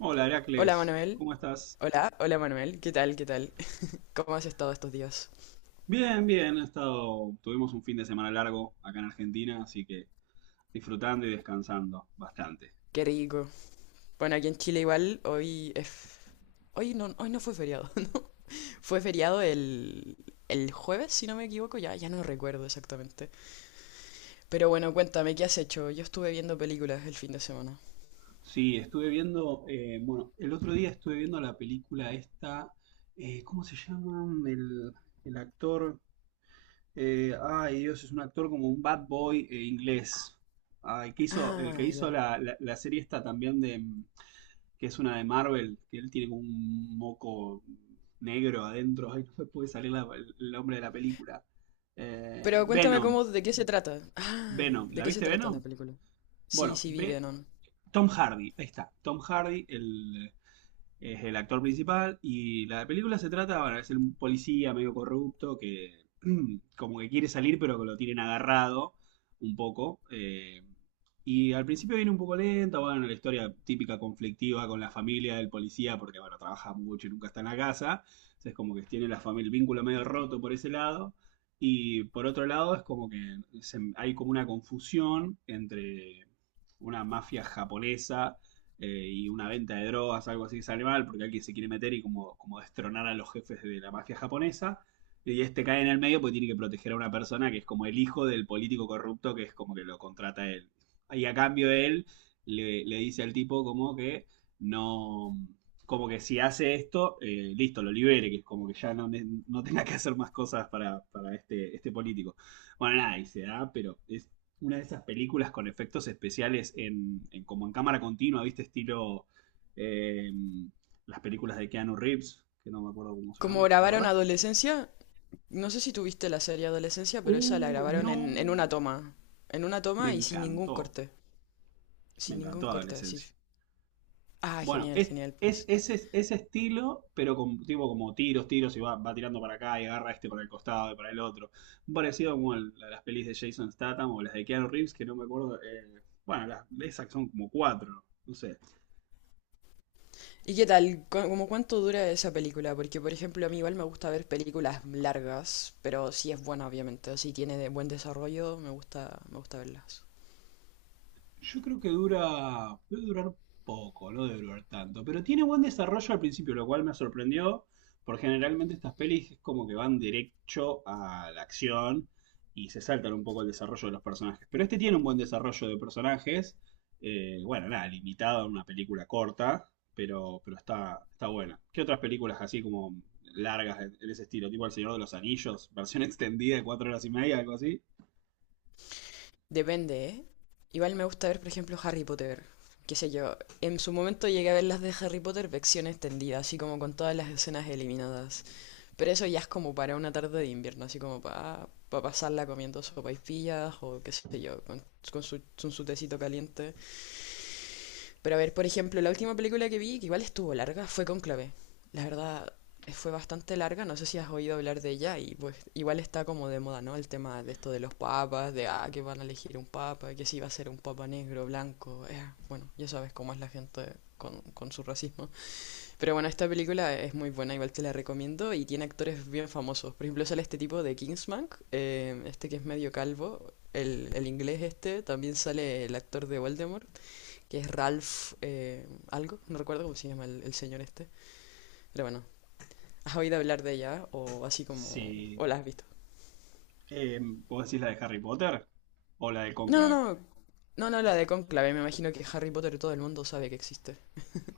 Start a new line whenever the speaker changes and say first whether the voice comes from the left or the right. right: Hola,
left: Hola
right: Heracles,
left: Manuel,
right: ¿cómo estás?
left: hola Manuel, ¿qué tal, qué tal? ¿Cómo has estado estos días?
right: Bien, bien, he estado, tuvimos un fin de semana largo acá en Argentina, así que disfrutando y descansando bastante.
left: Qué rico. Bueno, aquí en Chile igual, Hoy no fue feriado. Fue feriado el jueves, si no me equivoco, ya no recuerdo exactamente. Pero bueno, cuéntame, ¿qué has hecho? Yo estuve viendo películas el fin de semana.
right: Sí, estuve viendo, bueno, el otro día estuve viendo la película esta. ¿Cómo se llama? El actor, ay, Dios, es un actor como un bad boy, inglés, ay, que hizo, el que
left: Ah,
right: hizo
left: ya.
right: la serie esta también, de, que es una de Marvel, que él tiene como un moco negro adentro. Ay, no me puede salir el nombre de la película.
left: Pero cuéntame
right: Venom.
left: cómo, de qué se trata. Ah,
right: Venom.
left: ¿de
right: ¿La
left: qué se
right: viste
left: trata la
right: Venom?
left: película? Sí,
right: Bueno,
left: sí, vi
right: ve
left: Venom.
right: Tom Hardy. Ahí está. Tom Hardy, el, es el actor principal y la película se trata, bueno, es un policía medio corrupto que como que quiere salir, pero que lo tienen agarrado un poco. Y al principio viene un poco lenta, bueno, la historia típica conflictiva con la familia del policía porque, bueno, trabaja mucho y nunca está en la casa. Entonces, como que tiene la familia, el vínculo medio roto por ese lado. Y por otro lado es como que hay como una confusión entre una mafia japonesa y una venta de drogas, algo así, que sale mal, porque alguien se quiere meter y como, como destronar a los jefes de la mafia japonesa. Y este cae en el medio porque tiene que proteger a una persona que es como el hijo del político corrupto, que es como que lo contrata él. Y a cambio él le dice al tipo como que no, como que si hace esto, listo, lo libere, que es como que ya no, no tenga que hacer más cosas para este, este político. Bueno, nada, y se da, pero es una de esas películas con efectos especiales en, como en cámara continua, ¿viste? Estilo eh, las películas de Keanu Reeves, que no me acuerdo cómo se
left: ¿Cómo
right: llama, ¿te
left: grabaron
right: acordás?
left: adolescencia? No sé si tuviste la serie Adolescencia, pero esa la grabaron en una
right: No,
left: toma. En una
right: me
left: toma y sin ningún
right: encantó,
left: corte.
right: me
left: Sin ningún
right: encantó
left: corte, así.
right: Adolescencia.
left: Ah,
right: Bueno,
left: genial, genial, pues.
right: ese estilo, pero con tipo como tiros, tiros, y va, va tirando para acá y agarra este para el costado y para el otro. Parecido como a las pelis de Jason Statham o las de Keanu Reeves, que no me acuerdo. Bueno, las, esas son como cuatro, no sé.
left: ¿Y qué tal? ¿Cómo cuánto dura esa película? Porque, por ejemplo, a mí igual me gusta ver películas largas, pero si es buena, obviamente, o si tiene de buen desarrollo, me gusta verlas.
right: Yo creo que dura, debe durar poco, no debe durar tanto, pero tiene buen desarrollo al principio, lo cual me sorprendió, porque generalmente estas pelis es como que van derecho a la acción y se saltan un poco el desarrollo de los personajes. Pero este tiene un buen desarrollo de personajes. Bueno, nada, limitado a una película corta, pero está, está buena. ¿Qué otras películas así como largas en ese estilo? Tipo El Señor de los Anillos, versión extendida de 4 horas y media, algo así.
left: Depende, ¿eh? Igual me gusta ver, por ejemplo, Harry Potter. Qué sé yo, en su momento llegué a ver las de Harry Potter versión extendida, así como con todas las escenas eliminadas. Pero eso ya es como para una tarde de invierno, así como para pasarla comiendo sopaipillas o qué sé yo, con, con su tecito caliente. Pero a ver, por ejemplo, la última película que vi, que igual estuvo larga, fue Cónclave. La verdad, fue bastante larga, no sé si has oído hablar de ella y pues igual está como de moda, ¿no? El tema de esto de los papas, de ah, que van a elegir un papa, que si va a ser un papa negro, blanco, bueno, ya sabes cómo es la gente con su racismo. Pero bueno, esta película es muy buena, igual te la recomiendo, y tiene actores bien famosos. Por ejemplo, sale este tipo de Kingsman, este que es medio calvo, el inglés este, también sale el actor de Voldemort, que es Ralph algo, no recuerdo cómo se llama el señor este, pero bueno, ¿has oído hablar de ella o así como... o la
right: Sí.
left: has visto?
right: Eh, ¿Vos decís la de Harry Potter o la de
left: No,
right: Cónclave?
left: no, no, no, no, la de Conclave, me imagino que Harry Potter todo el mundo sabe que existe.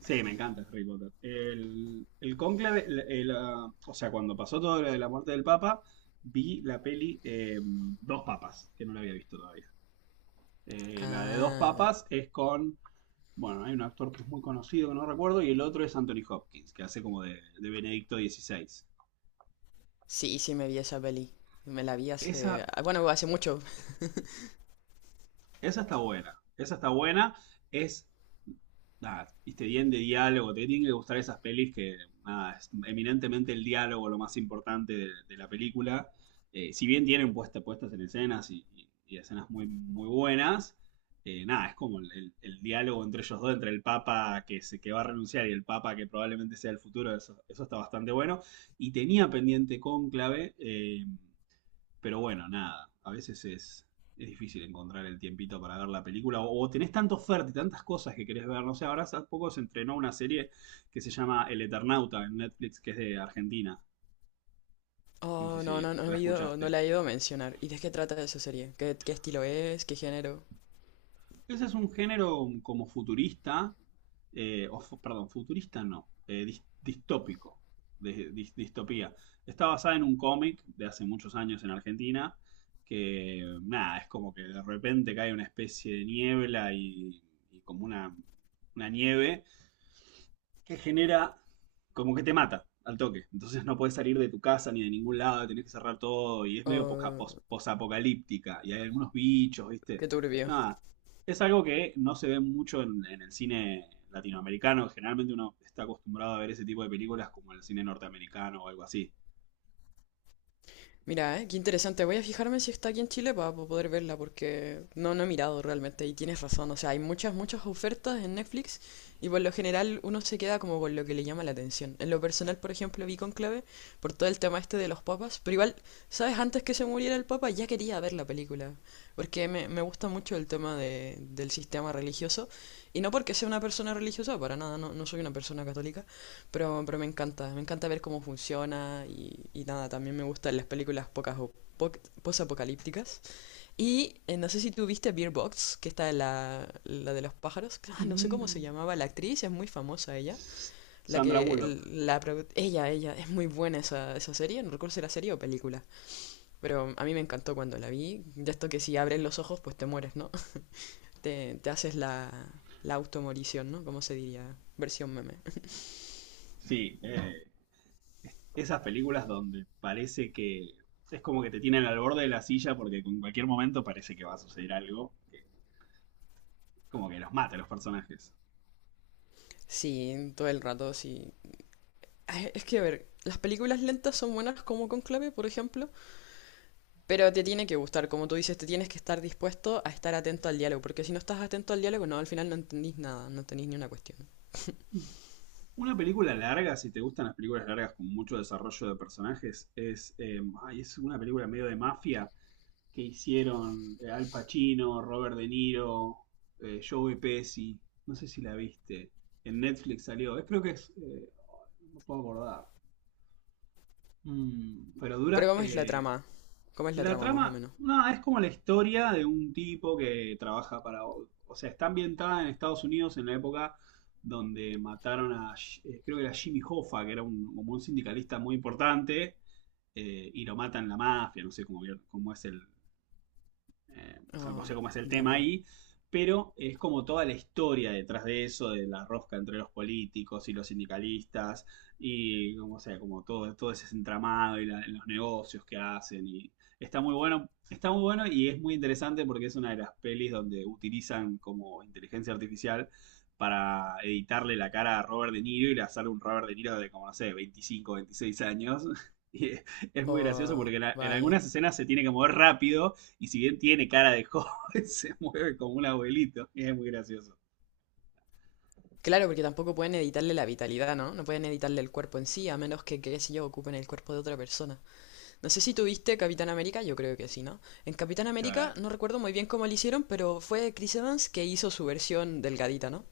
right: Sí, me encanta Harry Potter. El Cónclave, ah, o sea, cuando pasó todo lo de la muerte del Papa, vi la peli, Dos Papas, que no la había visto todavía. La de Dos
left: Ah,
right: Papas es con, bueno, hay un actor que es muy conocido, que no recuerdo, y el otro es Anthony Hopkins, que hace como de Benedicto XVI.
left: sí, sí me vi esa peli, me la vi
right: Esa,
left: ah, bueno, hace mucho.
right: esa está buena, es nada, viste, bien de diálogo. Te tienen que gustar esas pelis que, nada, es eminentemente el diálogo lo más importante de la película. Si bien tienen puesta, puestas en escenas y, y escenas muy, muy buenas, nada, es como el, el diálogo entre ellos dos, entre el Papa que, se, que va a renunciar y el Papa que probablemente sea el futuro, eso está bastante bueno. Y tenía pendiente Cónclave. Pero bueno, nada, a veces es difícil encontrar el tiempito para ver la película o tenés tanta oferta y tantas cosas que querés ver. No sé, ahora hace poco se entrenó una serie que se llama El Eternauta, en Netflix, que es de Argentina. No sé
left: Oh,
right: si
left: no, no, no
right: la
left: he ido, no
right: escuchaste.
left: la he ido a mencionar. ¿Y de qué trata esa serie? ¿Qué, qué estilo es? ¿Qué género?
right: Ese es un género como futurista, o perdón, futurista no, distópico, de, distopía. Está basada en un cómic de hace muchos años en Argentina, que nada, es como que de repente cae una especie de niebla y como una nieve que genera como que te mata al toque. Entonces no puedes salir de tu casa ni de ningún lado, tenés que cerrar todo y es medio
left: Oh,
right: posapocalíptica y hay algunos bichos, ¿viste?
left: qué turbio.
right: Nada, es algo que no se ve mucho en el cine latinoamericano. Generalmente uno está acostumbrado a ver ese tipo de películas como el cine norteamericano o algo así.
left: Mira, qué interesante. Voy a fijarme si está aquí en Chile para poder verla, porque no, no he mirado realmente y tienes razón. O sea, hay muchas, muchas ofertas en Netflix y por lo general uno se queda como con lo que le llama la atención. En lo personal, por ejemplo, vi Conclave por todo el tema este de los papas, pero igual, ¿sabes? Antes que se muriera el papa ya quería ver la película, porque me gusta mucho el tema de, del sistema religioso y no porque sea una persona religiosa, para nada, no, no soy una persona católica. Pero me encanta ver cómo funciona y nada, también me gustan las películas pocas o po- posapocalípticas. Y no sé si tú viste Beer Box, que está la de los pájaros. Ah, no sé cómo se
right: Mm.
left: llamaba la actriz, es muy famosa ella. La
right: Sandra
left: que,
right: Bullock.
left: la, pro- ella, es muy buena esa serie, no recuerdo si era serie o película. Pero a mí me encantó cuando la vi. De esto que si abres los ojos, pues te mueres, ¿no? Te haces la automorición, ¿no? ¿Cómo se diría, versión meme?
right: Sí, esas películas donde parece que es como que te tienen al borde de la silla porque en cualquier momento parece que va a suceder algo, como que los mate a los personajes.
left: Sí, todo el rato, sí. Ay, es que, a ver, las películas lentas son buenas como Conclave, por ejemplo, pero te tiene que gustar, como tú dices, te tienes que estar dispuesto a estar atento al diálogo, porque si no estás atento al diálogo, no, al final no entendís nada, no tenéis ni una cuestión.
right: Una película larga, si te gustan las películas largas con mucho desarrollo de personajes, es, ay, es una película medio de mafia que hicieron, Al Pacino, Robert De Niro, Joey Pesci. No sé si la viste. En Netflix salió. Creo que es. No puedo acordar. Mm, pero
left: Pero
right: dura,
left: ¿cómo es la trama? ¿Cómo es la
right: la
left: trama, más o
right: trama,
left: menos?
right: no, es como la historia de un tipo que trabaja para, o sea, está ambientada en Estados Unidos en la época donde mataron a, creo que era Jimmy Hoffa, que era un, como un sindicalista muy importante. Y lo matan la mafia, no sé cómo, cómo es el, eh, no
left: Oh,
right: sé cómo es el
left: ya
right: tema
left: veo.
right: ahí, pero es como toda la historia detrás de eso, de la rosca entre los políticos y los sindicalistas, y como, sea, como todo, todo ese entramado y los negocios que hacen. Y está muy bueno y es muy interesante porque es una de las pelis donde utilizan como inteligencia artificial para editarle la cara a Robert De Niro y le sale un Robert De Niro de como, no sé, 25, 26 años. Y es muy gracioso
left: Oh,
right: porque en, en
left: vaya.
right: algunas escenas se tiene que mover rápido y si bien tiene cara de joven, se mueve como un abuelito. Y es muy gracioso.
left: Claro, porque tampoco pueden editarle la vitalidad, ¿no? No pueden editarle el cuerpo en sí, a menos que, qué sé yo, ocupen el cuerpo de otra persona. No sé si tuviste Capitán América, yo creo que sí, ¿no? En Capitán América
right: O
left: no recuerdo muy bien cómo lo hicieron, pero fue Chris Evans que hizo su versión delgadita, ¿no?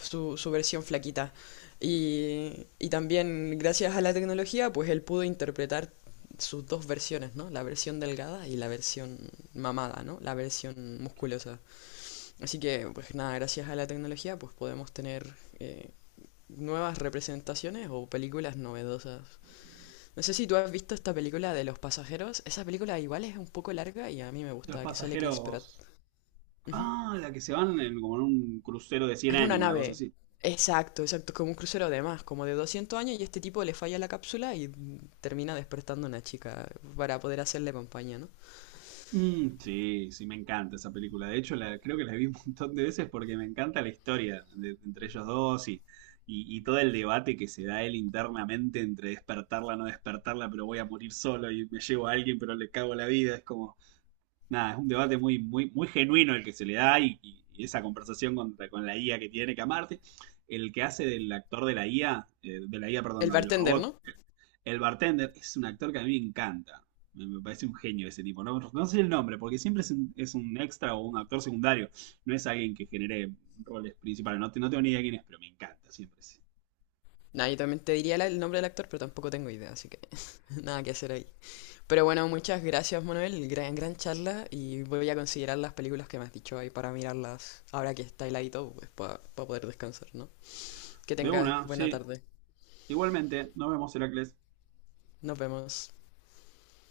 left: Su versión flaquita. Y también gracias a la tecnología, pues él pudo interpretar sus dos versiones, ¿no? La versión delgada y la versión mamada, ¿no? La versión musculosa. Así que, pues nada, gracias a la tecnología, pues podemos tener eh, nuevas representaciones o películas novedosas. No sé si tú has visto esta película de Los Pasajeros. Esa película igual es un poco larga y a mí me
right: Los
left: gusta, que sale Chris Pratt.
right: Pasajeros.
left: Ujú.
right: Ah, la que se van en, como en un crucero de 100
left: En una
right: años, una cosa
left: nave.
right: así.
left: Exacto, exacto, como un crucero de más, como de 200 años y este tipo le falla la cápsula y mm, termina despertando a una chica para poder hacerle compañía, ¿no?
right: Mm, sí, sí, me encanta esa película. De hecho, la, creo que la vi un montón de veces porque me encanta la historia entre ellos dos y todo el debate que se da él internamente entre despertarla, no despertarla, pero voy a morir solo y me llevo a alguien, pero le cago la vida. Es como, nada, es un debate muy, muy, muy genuino el que se le da y, y esa conversación con la IA que tiene que amarte. El que hace del actor de la IA, perdón,
left: El
right: no, del
left: bartender,
right: robot,
left: ¿no?
right: el bartender, es un actor que a mí me encanta. Me parece un genio ese tipo. No, no sé el nombre, porque siempre es un extra o un actor secundario. No es alguien que genere roles principales. No, no tengo ni idea quién es, pero me encanta siempre. Sí.
left: Nah, yo también te diría el nombre del actor, pero tampoco tengo idea, así que nada que hacer ahí. Pero bueno, muchas gracias, Manuel. Gran, gran charla y voy a considerar las películas que me has dicho ahí para mirarlas ahora que está heladito, pues para poder descansar, ¿no? Que
right: De
left: tengas
right: una,
left: buena
right: sí.
left: tarde.
right: Igualmente, nos vemos, Heracles.
left: Nos vemos.